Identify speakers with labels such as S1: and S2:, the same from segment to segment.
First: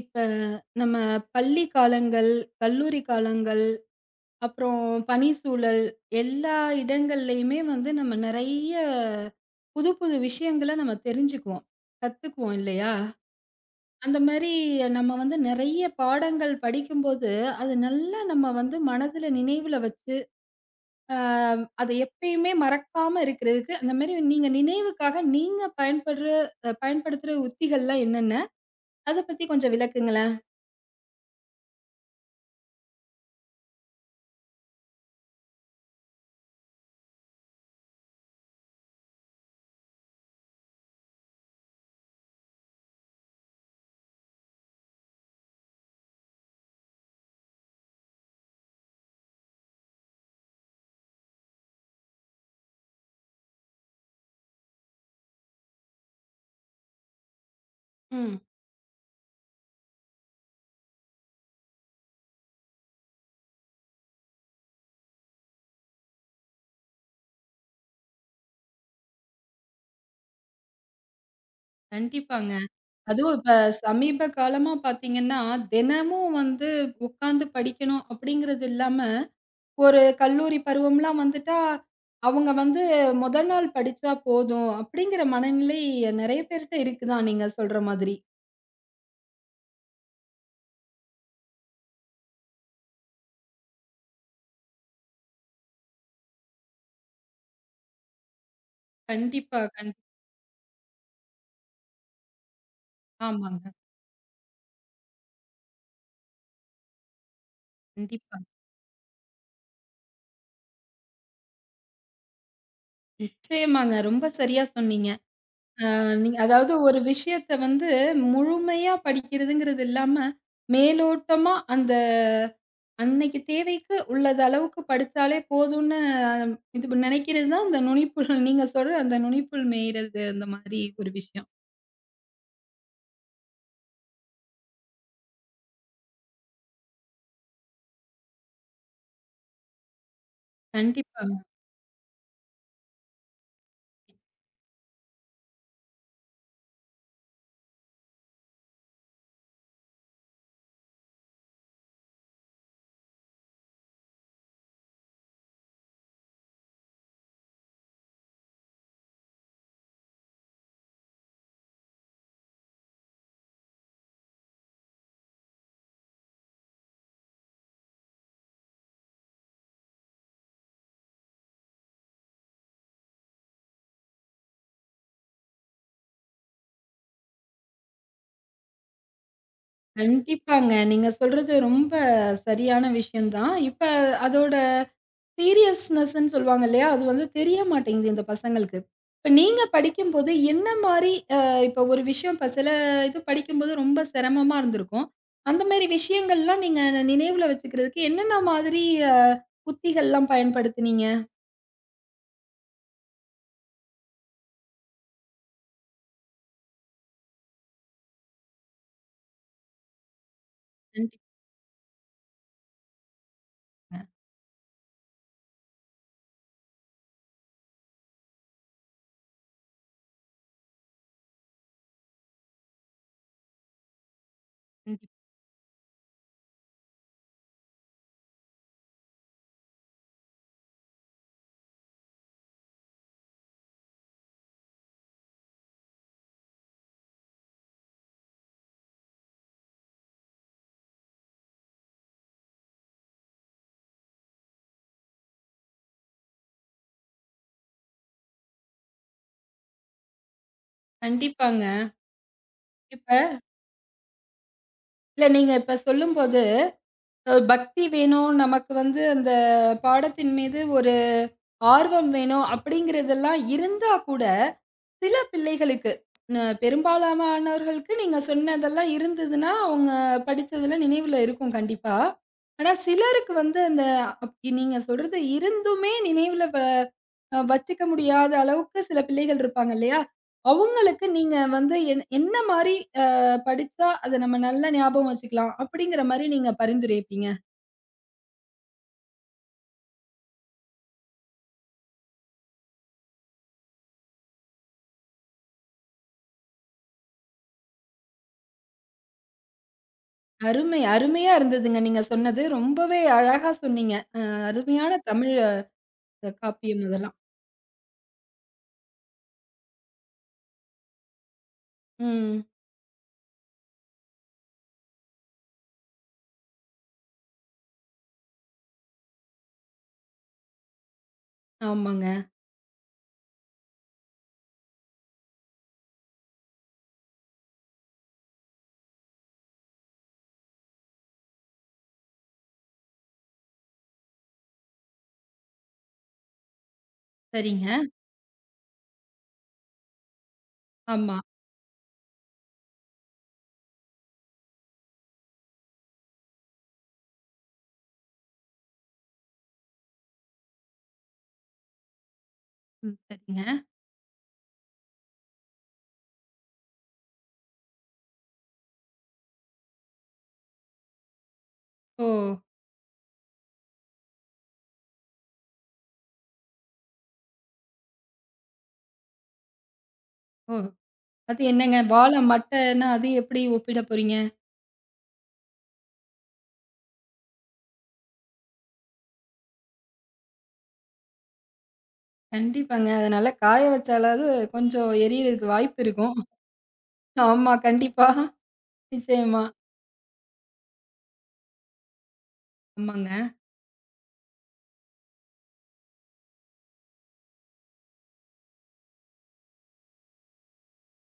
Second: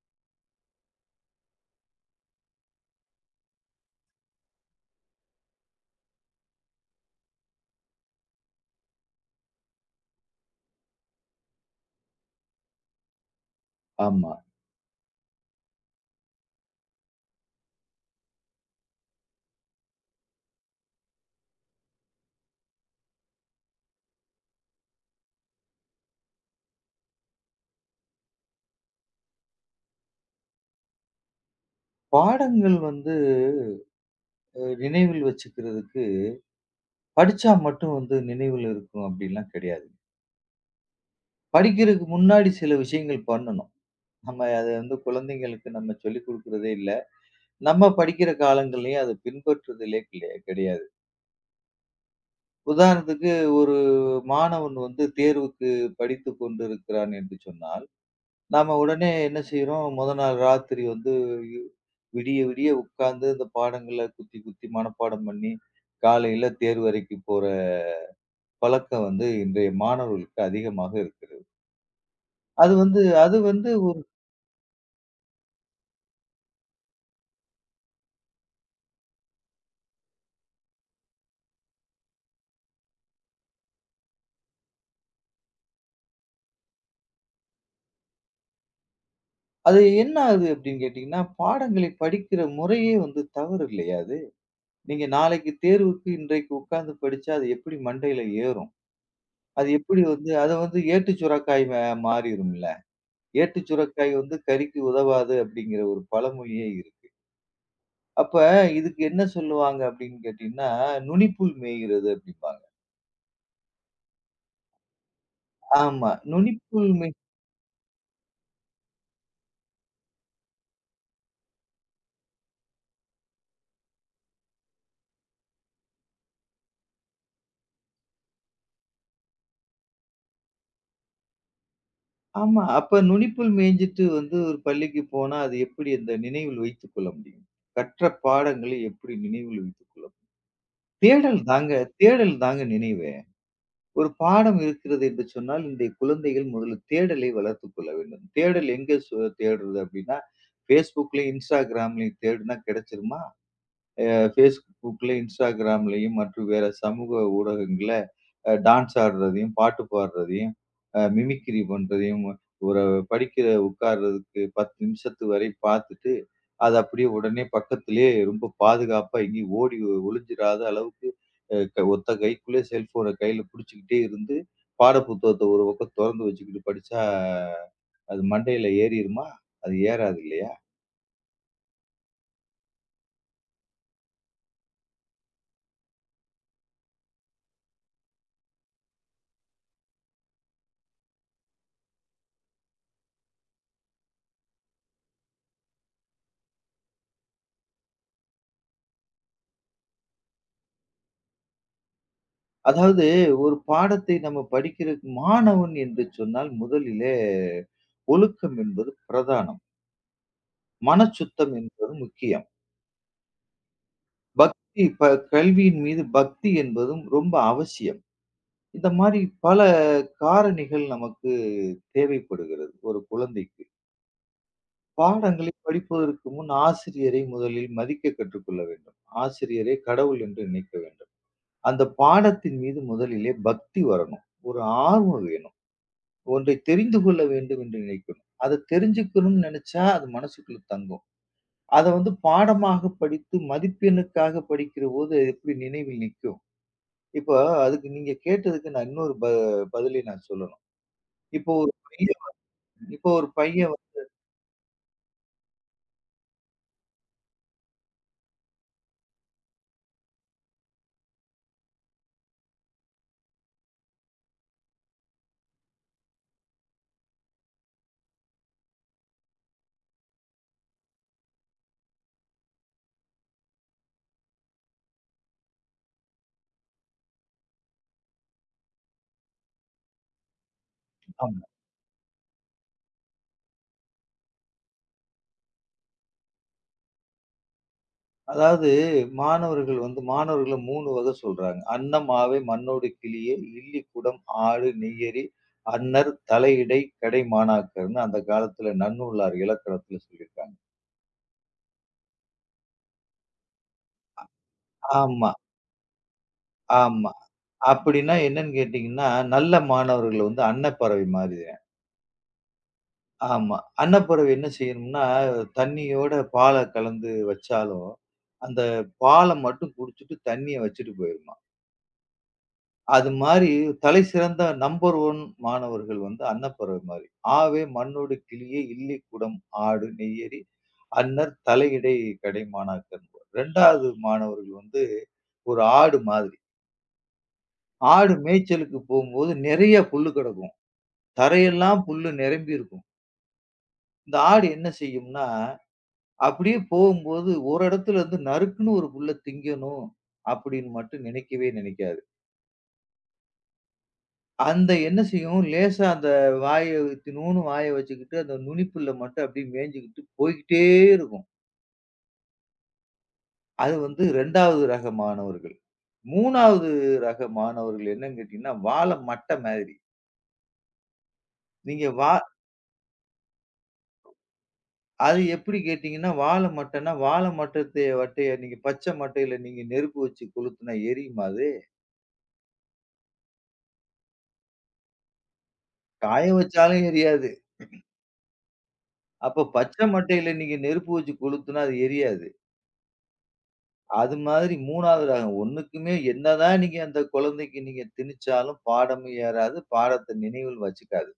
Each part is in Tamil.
S1: இப்ப நம்ம பள்ளி காலங்கள், கல்லூரி காலங்கள், அப்புறம் பணி சூழல் எல்லா இடங்கள்லயுமே வந்து நம்ம நறைய புதுப்புது விஷயங்கள நம்ம தெரிஞ்சுக்குவோம். கத்துக்குவோம் இல்லையா? அந்த
S2: ஆமா.
S1: மாரி நம்ம வந்து நெறைய பாடங்கள் படிக்கும்போது அது நல்லா நம்ம வந்து மனதுல நினைவுல வச்சு, அ அதை எப்பவுமே மறக்காம இருக்கறதுக்கு அந்த மாரி நீங்க நினைவுக்காக நீங்கப் பயன்பட்ற பயன்படுத்துற உத்திகள்லாம் என்னன்ன? அதப் பத்தி கொஞ்சம் விளக்குங்களேன்.
S2: பாடங்கள் வந்து அ நினைவில் வச்சுக்கிறதுக்கு படிச்சா மட்டும் வந்து நினைவில இருக்கும் அப்படி எல்லாம் கெடையாது. படிக்கிறதுக்கு முன்னாடி சில விஷயங்கள் பண்ணணும். நாம அதை வந்து குழந்தைகளுக்கு நம்ம சொல்லிக் கொடுக்கிறதே இல்ல. நம்ம படிக்கிற காலங்கள்லயும் அதை பின்பற்றுதலே கிலே கெடையாது. உதாரணத்துக்கு ஒரு மாணவன் வந்து தேர்வுக்குப் படித்துக் கொண்டிருக்கிறான் என்று சொன்னால்,
S1: ம்.
S2: நாம உடனே என்ன செய்றோம்? மொத நாள் ராத்திரி வந்து யு விடிய விடிய உக்காந்து அந்தப் பாடங்களை குத்தி குத்தி மனப்பாடம் பண்ணி, காலையில தேர்வு அரைக்கு போற பழக்கம் வந்து இன்றைய மாணவர்களுக்கு அதிகமாக இருக்கிறது.
S1: கண்டிப்பாங்க.
S2: அது வந்து அது
S1: அதுவும் இப்ப
S2: வந்து ஒரு
S1: சமீபகாலமா பார்த்தீங்கன்னா, தினமும் வந்து உக்காந்து படிக்கணும் அப்படிங்கறது இல்லாம ஒரு கல்லூரி பருவம்லாம் வந்துட்டா அவுங்க வந்து முதல் நாள் படிச்சா போதும் அப்படிங்கிற மனநிலை நெறைய பேர்ட்ட இருக்குதான் நீங்க சொல்ற மாதிரி.
S2: அது என்ன ஆகுது அப்படின்னு கேட்டீங்கன்னா, பாடங்களை படிக்கிற முறையே வந்து தவறு இல்லையா அது? நீங்க நாளைக்கு தேர்வுக்கு இன்றைக்கு உக்காந்து படிச்சா அது எப்படி மண்டையில ஏறும்?
S1: கண்டிப்பா,
S2: அது
S1: கண்
S2: எப்படி வந்து அதை வந்து ஏட்டுச் சுரைக்காய் மாறிடும்ல.
S1: ஆமாங்க.
S2: ஏட்டுச் சுரைக்காய் வந்து கறிக்கு உதவாது அப்டிங்கிற ஒரு பழமொழியே இருக்கு.
S1: கண்டிப்பா.
S2: அப்ப இதுக்கு என்ன சொல்லுவாங்க அப்படின்னு கேட்டீங்கன்னா, நுனிப்புல் மேயிறது அப்படின்பாங்க.
S1: நிச்சயமாங்க. ரொம்ப சரியா சொன்னீங்க. அ.
S2: ஆமா
S1: நீங்க அதாவது
S2: நுனிப்புல்
S1: ஒரு
S2: மேட்
S1: விஷயத்த வந்து முழுமையா படிக்கிறதுங்கிறது இல்லாம மேலோட்டமா அந்த அன்னைக்கு தேவைக்கு உள்ள அளவுக்குப் படிச்சாலே போதும்னு இது நெனைக்கிறதுதான், அந்த நுனிப்புல் நீங்க சொல்ற அந்த நுனிப்புல் மேயிறது அந்த மாதிரி ஒரு விஷயம்.
S2: ஆமா, அப்ப நுனிப்புல் மேஞ்சிட்டு வந்து ஒரு பள்ளிக்கு போனா அது எப்படி அந்த நினைவில் வைத்துக்கொள்ள முடியும்? கற்ற பாடங்களை எப்படி நினைவில் வைத்துக்கொள்ள முடியும்?
S1: கண்டிப்பாங்க.
S2: தேடல் தாங்க, தேடல் தாங்க நினைவே. ஒரு பாடம் இருக்கிறது என்று சொன்னால் இன்றைய குழந்தைகள் முதலில் தேடலை வளர்த்துக்கொள்ள வேண்டும். தேடல் எங்க சு தேட்றது அப்படின்னா Facebook-லயும், Instagram-லயும் தேடுனா கிடைச்சுடுமா? அ Facebook-ல, Instagram-லயும் மற்றும் வேற சமூக ஊடகங்கள்ல அ டான்ஸ் ஆட்றதையும், பாட்டு பாட்றதையும், அ மிமிக்ரீ பண்றதையும் ஒரு படிக்கிற உக்காருறதுக்கு 1௦ நிமிஷத்து வரை பார்த்துட்டு அதை அப்படியே உடனே பக்கத்துலயே ரொம்ப பாதுகாப்பா எங்கேயும் ஓடி ஒளிஞ்சிராத அளவுக்கு அ ஒத்த கைக்குள்ளே செல்ஃபோன கைல புடிச்சுகிட்டே இருந்து பாடப்புத்தகத்த ஒரு பக்கம் தொறந்து வச்சுக்கிட்டு படிச்சா அது மண்டையில ஏறிறுமா? அது ஏறாது இல்லையா?
S1: கண்டிப்பாங்க. நீங்க சொல்றது ரொம்ப சரியான விஷயம் தான். இப்ப அதோட சீரியஸ்ன்ஸ்ன்னு சொல்லுவாங்க இல்லையா? அது வந்து தெரியமாட்டேங்குது இந்த பசங்களுக்கு. இப்ப நீங்கப் படிக்கும்போது என்ன மாரி அ இப்ப ஒரு விஷயம் சில இது படிக்கும்போது ரொம்ப சிரமமா இருந்திருக்கும். அந்த மாரி விஷயங்கள்லாம் நீங்க நினைவுல வச்சுக்கிறதுக்கு, என்னென்ன மாதிரி உத்திகள் எல்லாம் பயன்படுத்துனீங்க?
S2: அதாவது ஒரு பாடத்தை நம்ம படிக்கிற மாணவன் என்று சொன்னால் முதலிலே ஒழுக்கம் என்பது பிரதானம். மனச்
S1: கண்டிப்
S2: சுத்தம் என்பது முக்கியம்.
S1: அ.
S2: பக்தி, இப்ப கல்வியின் மீது பக்தி என்பதும் ரொம்ப அவசியம். இந்த மாதிரி பல காரணிகள் நமக்கு தேவைப்படுகிறது ஒரு குழந்தைக்கு.
S1: ம்ஹ்ம்.
S2: பாடங்களை படிப்பதற்கு முன் ஆசிரியரை முதலில் மதிக்கக் கற்றுக்கொள்ள வேண்டும். ஆசிரியரை கடவுள் என்று நினைக்க வேண்டும். அந்தப் பாடத்தின் மீது முதலிலே பக்தி வரணும். ஒரு ஆர்வம் வேணும். ஒன்றை தெரிந்து கொள்ள வேண்டும் என்று நினைக்கணும். அதைத் தெரிஞ்சுக்கணும்னு நினைச்சா அது மனசுக்குள்ள தங்கும். அத வந்து பாடமாகப் படித்து மதிப்பெண்ணுக்காகப் படிக்கிறபோது அது எப்டி நினைவில் நிக்கும்? இப்ப அதுக்கு நீங்கக் கேட்டதுக்கு நான் இன்னொரு ப பதிலைத் நான் சொல்லணும். இப்ப
S1: கண்டிப்பாங்க.
S2: ஒரு பையன் வந்து
S1: இப்ப
S2: இப்ப ஒரு பையன் வந்து
S1: இல்ல நீங்க இப்ப சொல்லும்போது, அ, பக்தி வேணும். நமக்கு வந்து அந்தப் பாடத்தின் மீது ஒரு ஆர்வம் வேணும் அப்படிங்கிறது எல்லாம் இருந்தாக்கூட சில பிள்ளைகளுக்கு, ம், பெரும்பாலானவர்களுக்கு நீங்கச் சொன்னதெல்லாம் இருந்ததுன்னா அவங்க படிச்சது எல்லாம் நினைவுல இருக்கும் கண்டிப்பா. ஆனா சிலருக்கு வந்து அந்த அப் நீங்கச் சொல்றது இருந்துமே நினைவுல வ வச்சுக்க முடியாத அளவுக்குச் சில பிள்ளைகள் இருப்பாங்க இல்லையா? அவங்களுக்கு நீங்க
S2: ஆமா.
S1: வந்து என்ன என்ன மாரி ஆ, படிச்சா அதை நம்ம நல்லா ஞாபகம் வச்சுக்கலாம் அப்படிங்கிற மாரி நீங்கப் பரிந்துரைப்பீங்க.
S2: அதாவது மாணவர்கள் வந்து மாணவர்கள 3 வக சொல்றாங்க. "அன்னமாவே, மண்ணோடு கிளியே, இல்லிக்குடம், ஆடு, நெய்யறி, அன்னர், தலை இடை, கடை மாணாக்கர்னு" அந்தக் காலத்துல நன்னூல்னார் இலக்கியத்துல சொல்லி இருக்காங்க.
S1: அருமை. அருமையா இருந்ததுங்க நீங்கச் சொன்னது. ரொம்பவே அழகா சொன்னீங்க.
S2: அ.
S1: அ அருமையான
S2: ஆமா
S1: தமிழ் அ காப்பியம்
S2: ஆமா
S1: இதெல்லாம்.
S2: அப்படின்னா என்னன்னு கேட்டீங்கன்னா நல்ல மாணவர்கள வந்து அன்னப்பறவை மாரி தாந்.
S1: ம்.
S2: ஆமா அன்னப்பறவை என்ன செய்யும்னா தண்ணியோட பாலை கலந்து வச்சாலும், அந்த பாலை மட்டும் குடிச்சிட்டு தண்ணியை வச்சிட்டு போயிருமாம்.
S1: ஆமாங்க.
S2: அது மாரி தலைசிறந்த நம்பர் ஒன் மாணவர்கள் வந்து அன்னப்பறவை மாரி. "ஆவே, மண்ணோடு கிளியே, இல்லிக்குடம், ஆடு, நெய்யறி, அன்னர், தலை இடை, கடை மாணாக்கர்" 2வது மாணவர்கள் வந்து ஒரு ஆடு மாதிரி.
S1: சரிங்க.
S2: ஆடு மேய்ச்சலுக்கு போகும்போது நிறைய புல் கடக்கும்.
S1: ஆமா.
S2: தரை எல்லாம் புல்லு நிரம்பி இருக்கும். இந்த ஆடு என்ன செய்யும்னா, அப்படியே போகும்போது ஒரு இடத்துல வந்து நறுக்குன்னு ஒரு புல்ல திங்கணும் அப்படின்னு மட்டும் நினைக்கவே நினைக்காது.
S1: ம். சரிங்க.
S2: அந்த என்ன செய்யும், லேசா அந்த வாய இத்துணுன்னு வாய வச்சுக்கிட்டு, அந்த நுனிப்புல்ல மட்டும் அப்டி மேய்ஞ்சுக்கிட்டு போய்க்கிட்டே இருக்கும்.
S1: ஓ.
S2: அது வந்து 2 வது ரக மாணவர்கள், மூனாவது ரக மாணவர்கள் என்னன்னு கேட்டீங்கன்னா, "வாழ மட்ட மாதிரி".
S1: ஓ, அது என்னங்க
S2: நீங்க வா
S1: வாழ மட்டனா அது எப்டி ஒப்பிடப்போறீங்க?
S2: அது எப்டி கேட்டீங்கன்னா, வாழ மட்டன்னா, வாழ மட்டத்த மட்டய நீங்க பச்ச மட்டைல நீங்க நெருப்பு வச்சு கொளுத்துனா எரியுமா அது?
S1: கண்டிப்பாங்க, அதுனால காய வச்சாலாவது கொஞ்சம் எரியுறதுக்கு வாய்ப்பு இருக்கும்.
S2: காய வச்சாலும் எரியாது.
S1: ஆமா கண்டிப்பா.
S2: அப்போ
S1: நிச்சயமா.
S2: பச்ச மட்டைல நீங்க நெருப்ப வச்சு கொளுத்துனா அது எரியாது.
S1: ஆமாங்க.
S2: அது மாதிரி மூனாவது ரகம், ஒண்ணுக்கும்மே என்னதா நீங்க அந்த கொழந்தைக்கு நீங்க திணிச்சாலும் பாடமே ஏறாது, பாடத்த நினைவில் வச்சுக்காது.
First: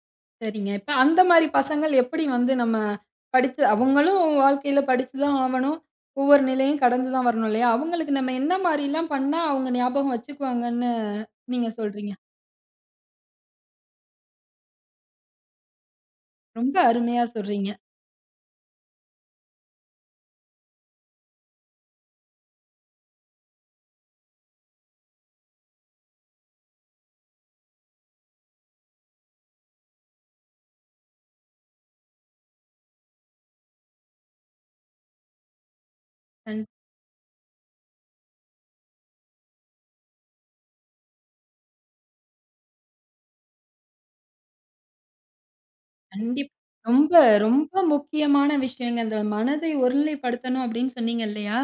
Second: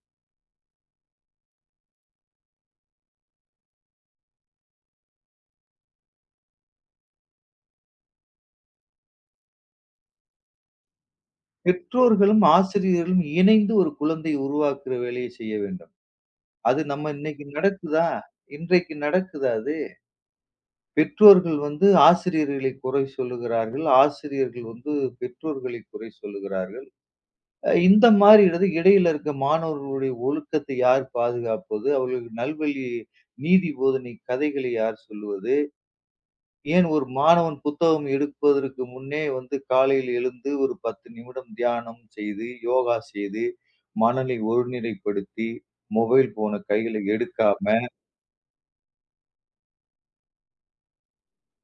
S1: சரிங்க, இப்ப அந்த மாரி பசங்கள், எப்டி வந்து நம்ம படிச்சு அவுங்களும் வாழ்க்கைல படிச்சு தான் ஆவணும், ஒவ்வொரு நிலையும் கடந்து தான் வரணும், அவுங்களுக்கு நம்ம என்ன மாரில்லாம் பண்ணா, அவுங்க ஞாபகம் வச்சுக்குவாங்கன்னு நீங்க சொல்றீங்க?
S2: பெற்றோர்களும், ஆசிரியர்களும், இணைந்து ஒரு குழந்தைய உருவாக்குற வேலையை செய்ய வேண்டும்.
S1: ரொம்ப
S2: அது நம்ம
S1: அருமையா
S2: இன்னைக்கு
S1: சொல்றீங்க.
S2: நடக்குதா? இன்றைக்கு நடக்குதா அது? பெற்றோர்கள் வந்து ஆசிரியர்களை குறை சொல்கிறார்கள், ஆசிரியர்கள் வந்து பெற்றோர்களை குறை சொல்கிறார்கள். இந்த மாரி இடது இடையில் இருக்க மாணவர்களின் ஒழுக்கத்தை யார் பாதுகாப்பது? அவர்களுக்கு நல்வழி நீதி போதனை கதைகளை யார் சொல்வது?
S1: அண்...
S2: ஏன் ஒரு மாணவன் புத்தகம் எடுப்பதற்கு முன்னே வந்து காலையில் எழுந்து ஒரு பத்து நிமிடம் தியானம் செய்து, யோகா செய்து, மனனை ஒருநிலைப்படுத்தி, மொபைல்
S1: கண்டிப்
S2: ஃபோன் கைல
S1: ரொம்ப ரொம்ப
S2: எடுக்காம...
S1: முக்கியமான விஷயங்க, அந்த மனதை ஒருநிலைப்படுத்தணும் அப்டின்னு சொன்னீங்கல்லியா?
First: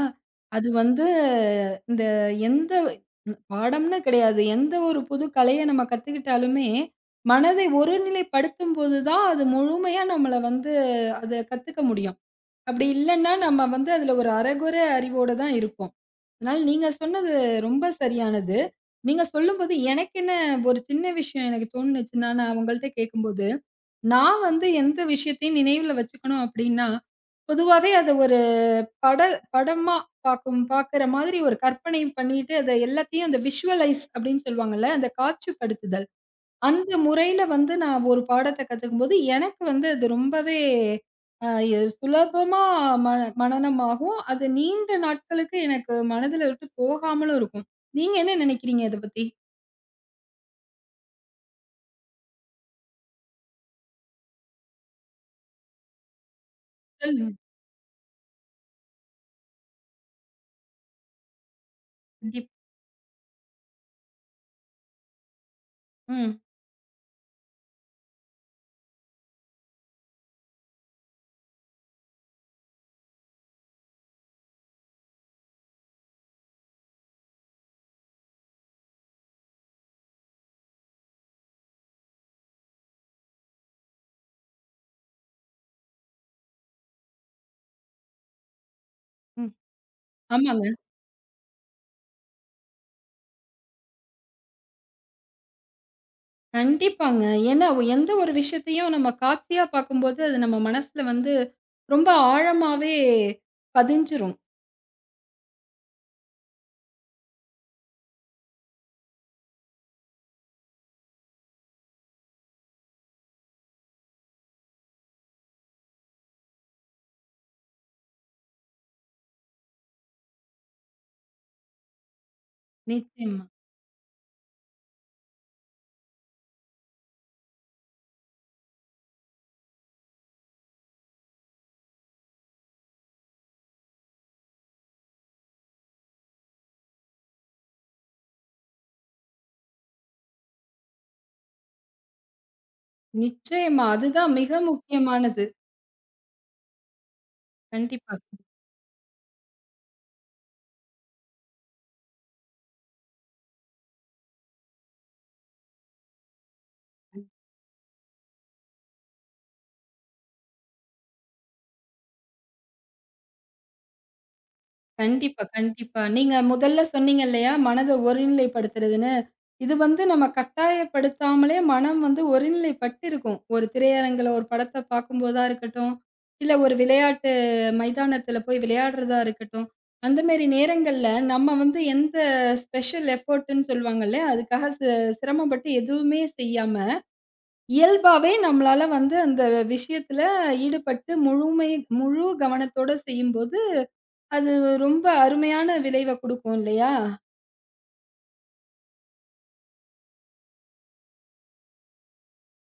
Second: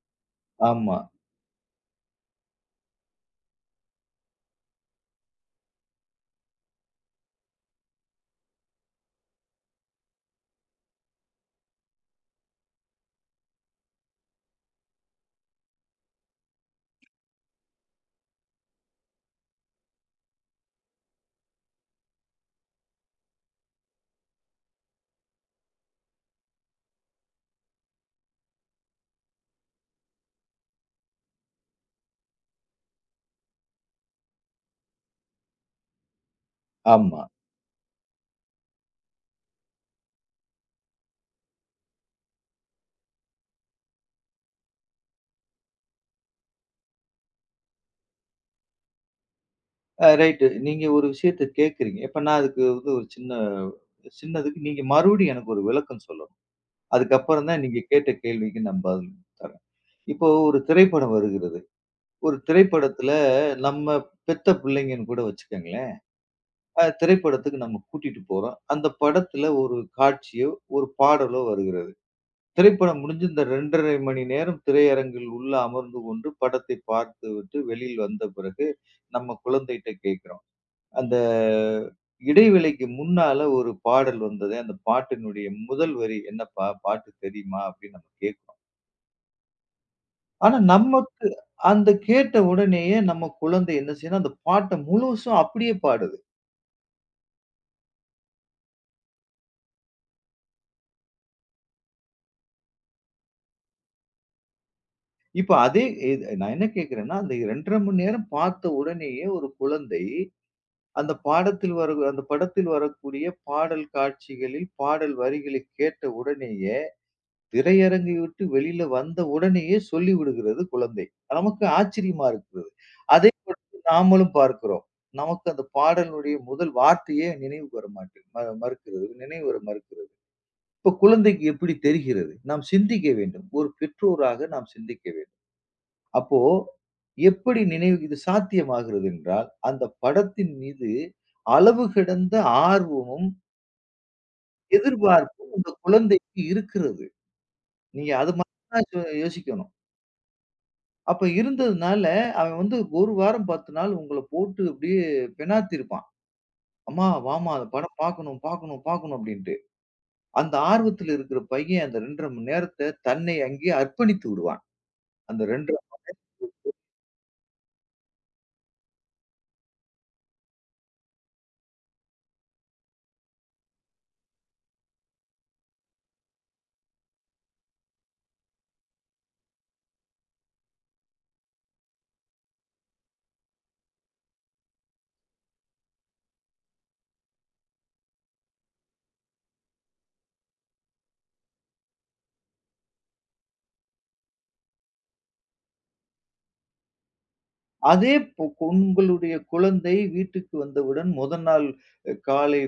S1: அது
S2: ஆமா.
S1: வந்து இந்த எந்த பாடம்னு கிடையாது, எந்த ஒரு புது கலைய நம்ம கத்துக்கிட்டாலுமே, மனதை ஒருநிலைப்படுத்தும் போது தான் அது முழுமையா நம்மள வந்து அத கத்துக்க முடியும், அப்டி இல்லன்னா நம்ம வந்து அதுல ஒரு அரகொற அறிவோட தான் இருப்போம். ஆனால், நீங்க சொன்னது ரொம்ப சரியானது. நீங்க சொல்லும்போது எனக்கென்ன ஒரு சின்ன விஷயம் எனக்கு தோணுச்சுன்னா, அவுங்க கிட்ட கேக்கும்போது நான் வந்து எந்த விஷயத்தையும் நினைவுல வச்சுக்கணும் அப்டின்னா, பொதுவாவே அத ஒரு பட படமா பாக்கும் பாக்குற மாதிரி ஒரு கற்பனை பண்ணிட்டு, அதை எல்லாத்தையும் visualize அப்டின்னு சொல்லுவாங்கல, அந்த காட்சிப்படுத்துதல், அந்த
S2: ஆமா.
S1: முறையில வந்து நான் ஒரு பாடத்த கத்துக்கும்போது, எனக்கு வந்து அது ரொம்பவே அ சுலபமா மன மனனமாகும், அது நீண்ட நாட்களுக்கு எனக்கு மனதுல இருந்து போகாமலும் இருக்கும். நீங்க என்ன நெனைக்கிறீங்க இதப்பத்தி?
S2: அ ரைட், நீங்க ஒரு விஷயத்த கேக்குறீங்க. இப்ப நான் அதுக்கு வந்து ஒரு சின்ன சின்னது நீங்க மறுபடியும் எனக்கு ஒரு விளக்கம் சொல்லணும்,
S1: சொல்லுங்
S2: அதுக்கப்றம்தான் நீங்க கேட்ட கேள்விக்கு நான் பதில் தரேன். இப்போ ஒரு திரைப்படம் வருகிறது, ஒரு
S1: கண்டிப்
S2: திரைப்படத்துல நம்ம பெத்த புள்ளைங்கன்னு கூட வச்சுக்ககுங்களேன்,
S1: ம்.
S2: அந்த திரைப்படத்துக்கு நாம கூட்டிட்டு போறோம். அந்தப் படத்துல ஒரு காட்சியோ, ஒரு பாடலோ, வருகிறது. திரைப்படம் முடிஞ்சு அந்த 2.30 மணி நேரம் திரையரங்கில் உள்ளே அமர்ந்து கொண்டு படத்தைப் பார்த்துவிட்டு வெளியில் வந்த பிறகு, நம்ம குழந்தைட்ட கேக்குறோம், அந்த இடைவேளைக்கு முன்னால ஒரு பாடல் வந்தது, அந்தப் பாட்டினுடைய முதல் வரி என்னப்பா பாட்டு? தெரியுமா அப்டின்னு நாம கேக்கறோம்.
S1: ம்,
S2: ஆனா
S1: ஆமாங்க.
S2: நமக்கு அந்த கேட்ட உடனேயே நம்ம குழந்தை என்ன செய்துனா அந்தப் பாட்ட முழுசா அப்டியே பாடுது.
S1: கண்டிப்பாங்க. ஏன்னா, ஒ எந்த ஒரு விஷயத்தையும் நம்ம காட்சியா பாக்கும்போது, அது நம்ம மனசுல வந்து, ரொம்ப ஆழமாவே பதிஞ்சிரும்.
S2: இப்ப அதே இத் நான் என்ன கேக்குறேன்னா, அந்த 2 1/2 மணி நேரம் பாத்த உடனேயே ஒரு குழந்தை, அந்தப் பாடத்தில் வரக் அந்தப் படத்தில் வரக்கூடிய பாடல் காட்சிகளில், பாடல் வரிகளை கேட்ட உடனேயே, திரையரங்கை விட்டு வெளியில வந்த உடனேயே சொல்லிவிடுகிறது குழந்தை. நமக்கு ஆச்சரியமா இருக்கு. அதே
S1: நிச்சயமா.
S2: படத்தை நாமளும் பார்க்கிறோம். நமக்கு அந்தப் பாடலினுடைய முதல் வார்த்தையே நினைவுக்கு வர மாட்டு மறுக்கிறது நினைவுவர மறுக்கிறது. இப்போ குழந்தைக்கு எப்படி தெரிகிறது? நாம் சிந்திக்க வேண்டும். ஒரு பெற்றோராக நாம் சிந்திக்க வேண்டும். அப்போ, எப்படி நினைவு இது சாத்தியமாகிறது என்றால், அந்தப் படத்தின் மீது அளவு கடந்த ஆர்வமும்
S1: நிச்சயமா! அது தான் மிக முக்கியமானது.
S2: எதிர்பார்ப்பும் அந்தக் குழந்தைக்கு இருக்கிறது. நீங்க
S1: கண்டிப்பாக.
S2: அது மாரி தான் சொ யோசிக்கணும். அப்ப, இருந்ததுனால அவன் வந்து 1 வாரம் 10 நாள் உங்களப் போட்டு அப்படியே பினாத்திருப்பான். "அம்மா,
S1: ம்.
S2: வாம்மா, அந்த படம் பாக்கணும் பாக்கணும் பாக்கணும்," அப்படின்னுட்டு. அந்த ஆர்வத்தில இருக்கிற பையன், அந்த 2:30 மணி நேரத்தைத் தன்னை அங்கேயே அர்ப்பணித்து விடுவான். அந்த
S1: கண்டிப்பா
S2: 2:30 மணி
S1: கண்டிப்பா. நீங்க
S2: [unintelligible]
S1: முதல்ல சொன்னீங்க இல்லையா, மனத ஒருநிலைபடுத்துறதுன்னு, இது வந்து நம்ம கட்டாயப்படுத்தாமலே மனம் வந்து ஒருநிலைபட்டிருக்கும். ஒரு திரையரங்குல ஒரு படத்த பாக்கும்போதா இருக்கட்டும், இல்ல ஒரு விளையாட்டு மைதானத்துல போய் விளையாடுறதா இருக்கட்டும், அந்த மாரி நேரங்கள்ல நம்ம வந்து எந்த ஸ்பெஷல் எஃபர்ட் -னு சொல்வாங்கள்ல, அதுக்காக சி சிரமப்பட்டு எதுவுமே செய்யாம, இயல்பாவே நம்மளால வந்து அந்த விஷயத்துல ஈடுபட்டு முழுமை முழு கவனத்தோட செய்யும்போது அது ரொம்ப அருமையான விளைவ குடுக்கும் இல்லையா?
S2: அதே இப் உங்களுடைய குழந்தை வீட்டிற்கு வந்தவுடன், முதல் நாள் காலை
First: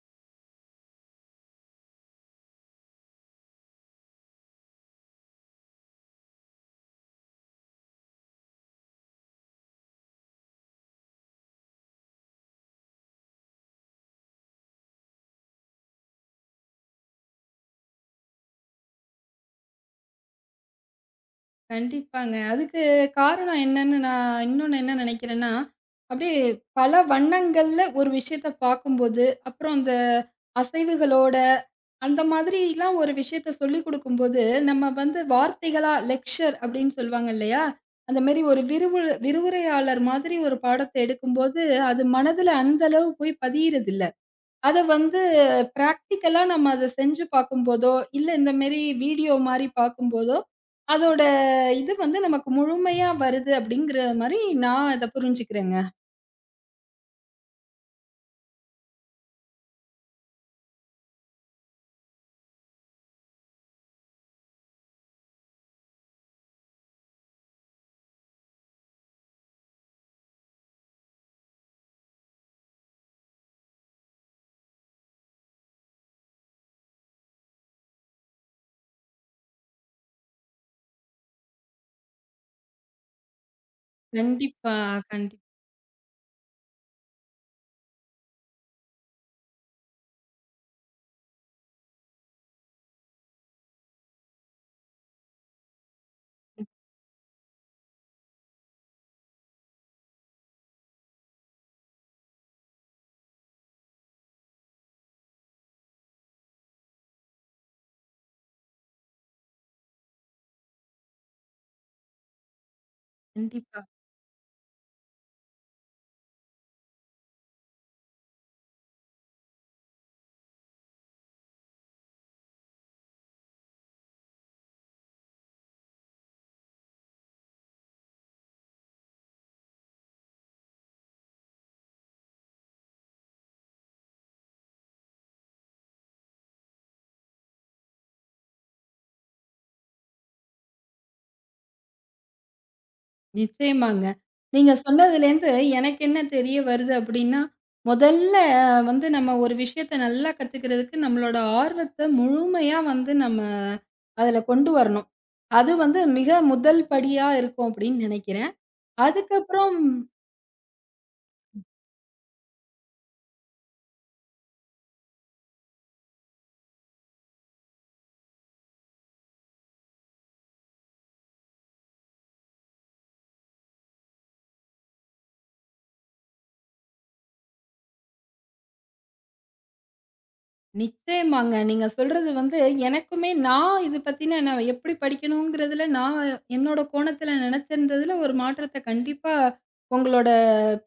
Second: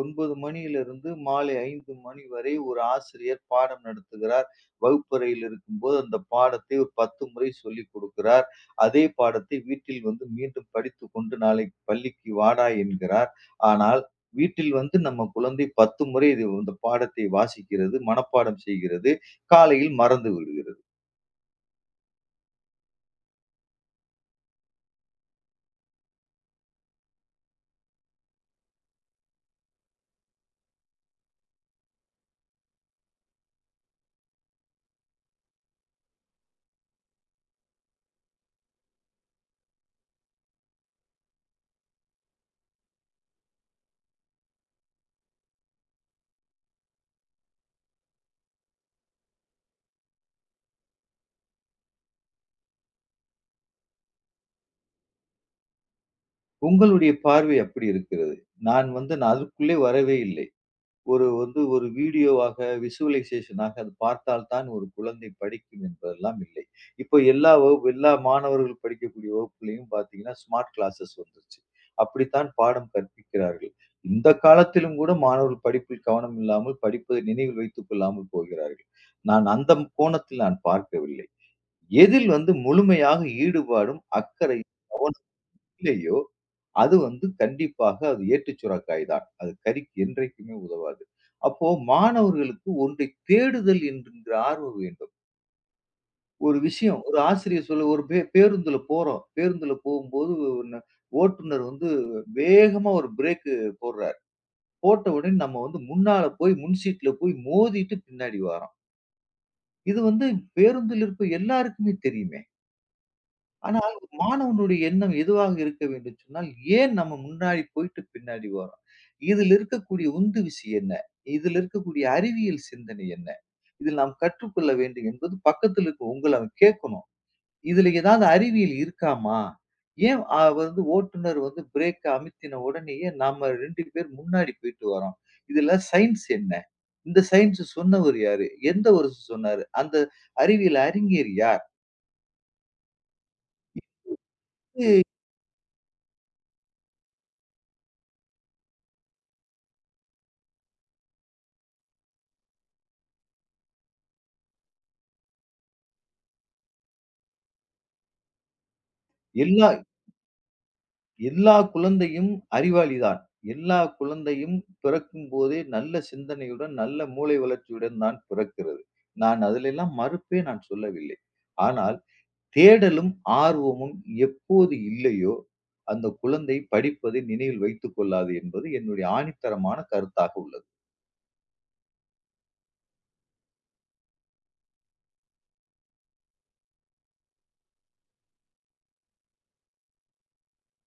S2: 9:00 மணியிலிருந்து மாலை 5:00 மணி வரை ஒரு ஆசிரியர் பாடம் நடத்துகிறார். வகுப்பறையில் இருக்கும்போது அந்தப் பாடத்தை ஒரு 10 முறை சொல்லிக்கொடுக்கிறார். அதே பாடத்தை வீட்டில் வந்து மீண்டும் படித்துக்கொண்டு நாளைக்குப் பள்ளிக்கு வாடா என்கிறார். ஆனால் வீட்டில் வந்து நம்ம குழந்தை 10 முறை இந்தப் பாடத்தை வாசிக்கிறது, மனப்பாடம் செய்கிறது, காலையில் மறந்துவிடுகிறது.
S1: கண்டிப்பாங்க. அதுக்கு காரணம் என்னன்னு நான் இன்னொன்னு என்ன நெனைக்கிறேன்னா, அப்டி பல வண்ணங்கள்ல ஒரு விஷயத்தப் பார்க்கும் போது, அப்புறம் அந்த அசைவுகளோட அந்த மாதிரிலாம் ஒரு விஷயத்த சொல்லிக்குடுக்கும்போது நம்ம வந்து வார்த்தைகளா லெக்சர் அப்டின்னு சொல்லுவாங்க. இல்லையா? அந்த மாரி ஒரு விரிவு விரிவுரையாளர் மாதிரி ஒரு பாடத்தை எடுக்கும்போது, அது மனதில அந்த அளவு போய் பதியறது இல்ல. அத வந்து பராக்டீக்கல்லா நம்ம அதச் செஞ்சு பாக்கும்போதோ இல்ல இந்த மேரி வீடியோ மாரி பாக்கும் போதோ அதோட இது வந்து நமக்கு முழுமையா வருது அப்டிங்கற மாரி நான் அத புரிஞ்சுக்கறேன்ங்க.
S2: உங்களுடைய பார்வை அப்டி இருக்கிறது. நான் வந்து நான் அதுக்குள்ளே வரவே இல்லை. ஒரு வந்து ஒரு வீடியோவாக விஷுவலைசேஷன் ஆகப் பார்த்தால் தான் ஒரு குழந்தை படிக்கும் என்பதெல்லாம் இல்லை. இப்ப எல்லா வகுப்பும் எல்லா மாணவர்கள் படிக்கக்கூடிய வகுப்பிலேயும் பாத்தீங்கன்னா ஸ்மார்ட் கிளாஸ்சஸ் வந்துருச்சு. அப்டித்தான் பாடம் கற்பிக்கிறார்கள். இந்தக் காலத்திலும் கூட மாணவர்கள் படிப்பில் கவனம் இல்லாமல் படிப்பை நினைவில் வைத்துக் கொள்ளாமல் போகிறார்கள். நான் அந்த ம் கோணத்தில் நான் பார்க்கவில்லை. எதில் வந்து முழுமையாக ஈடுபாடும், அக்கறையும்,
S1: கண்டிப்பா,
S2: கவனமும்
S1: கண்டிப்
S2: இல்லையோ அது வந்து கண்டிப்பாக அது ஏட்டுச் சுரைக்காய்தான். அது கறிக்கு என்றைக்குமே உதவாது. அப்போ மாணவர்களுக்கு ஒன்றைக் தேடுதல் என்கின்ற ஆர்வம் வேண்டும். ஒரு
S1: ம்.
S2: விஷயம் ஒரு ஆசிரியர் சொல்ல, ஒரு பே பேருந்துல போறோம். பேருந்துல போம்போது ஒண்ணு ஓட்டுநர் வந்து வேகமா ஒரு ப்ரேக் போடுறார். போட்டவுடனே நம்ம வந்து முன்னால போய் முன் சீட்ல போய் மோதிட்டு பின்னாடி வார்றோம். இது வந்து பேருந்தில் இருக்கும் எல்லாருக்குமே தெரியுமே.
S1: கண்டிப்பா.
S2: ஆனால், மாணவனுடைய எண்ணம் எதுவாக இருக்க வேண்டும்னு சொன்னால், ஏன் நம்ம முன்னாடி போயிட்டு பின்னாடி வர்றோம்? இதில் இருக்கக்கூடிய உந்து விஷயம் என்ன? இதில் இருக்கக்கூடிய அறிவியல் சிந்தனை என்ன? இதில் நாம் கற்றுக்கொள்ள வேண்டும் என்பது பக்கத்தில் இருக்கும் உங்கள அவன் கேட்கணும். இதில் ஏதாவது அறிவியல் இருக்காமா? ஏன் அவ வந்து ஓட்டுநர் வந்து ப்ரேக் அமித்தின உடனேயே நாம 2 பேர் முன்னாடி போயிட்டு வர்றோம்? இதில சயின்ஸ் என்ன? இந்த சயின்ஸ் சொன்னவர் யாரு? எந்த ஒருசு சொன்னாரு? அந்த அறிவியல் அறிஞர் யார்?
S1: நிச்சியமாங்க. நீங்க
S2: இத்
S1: சொன்னதுலந்து எனக்கு என்ன தெரிய வருது அப்டின்னா, முதல்ல வந்து நம்ம ஒரு விஷயத்த நல்லா கத்துக்கிறதுக்கு நம்மளோட ஆர்வத்த முழுமையா வந்து நம்ம அதுல கொண்டு வரணும். அது வந்து மிக முதல் படியா இருக்கும் அப்டின்னு நெனைக்கிறேன். அதுக்கப்புறம்
S2: எல்லா-எல்லா
S1: ம்.
S2: குழந்தையும் அறிவாளிதான். எல்லா குழந்தையும் பிறக்கும்போதே நல்ல சிந்தனையுடன், நல்ல மூளை வளர்ச்சியுடன் தான் பிறக்கிறது. நான் அதில எல்லாம் மறுப்பே நான் சொல்லவில்லை. ஆனால் தேடலும் ஆர்வமும் எப்போது இல்லையோ அந்த குழந்தை படிப்பதை நினைவில் வைத்துக் கொள்ளாது என்பது என்னுடைய ஆணித்தரமான கருத்தாக உள்ளது.
S1: நிச்சியமாங்க. நீங்க சொல்றது வந்து எனக்குமே நான் இது பத்தின நான் எப்டி படிக்கணும்ங்கிறதுல நான் என்னோட கோணத்துல நெனைச்சிருந்ததில ஒரு மாற்றத்த கண்டிப்பா உங்களோட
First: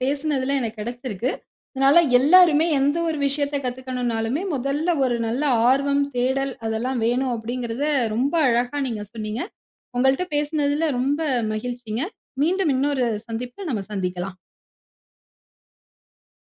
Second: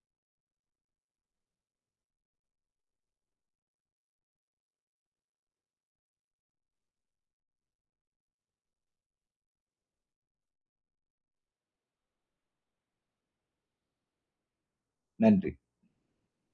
S1: பேசினதுல எனக்குக் கிடைச்சிருக்கு. அதனால எல்லாருமே எந்த ஒரு விஷயத்தக் கத்துக்கணும்னாலுமே முதல்ல ஒரு நல்ல ஆர்வம், தேடல் அதெல்லாம் வேணும் அப்டிங்கிறத ரொம்ப அழகா நீங்கச் சொன்னீங்க. உங்கள்ட்ட பேசினதுல ரொம்ப மகிழ்ச்சிங்க. மீண்டும் இன்னொரு சந்திப்பில் நம்ம சந்திக்கலாம்.
S2: நன்றி.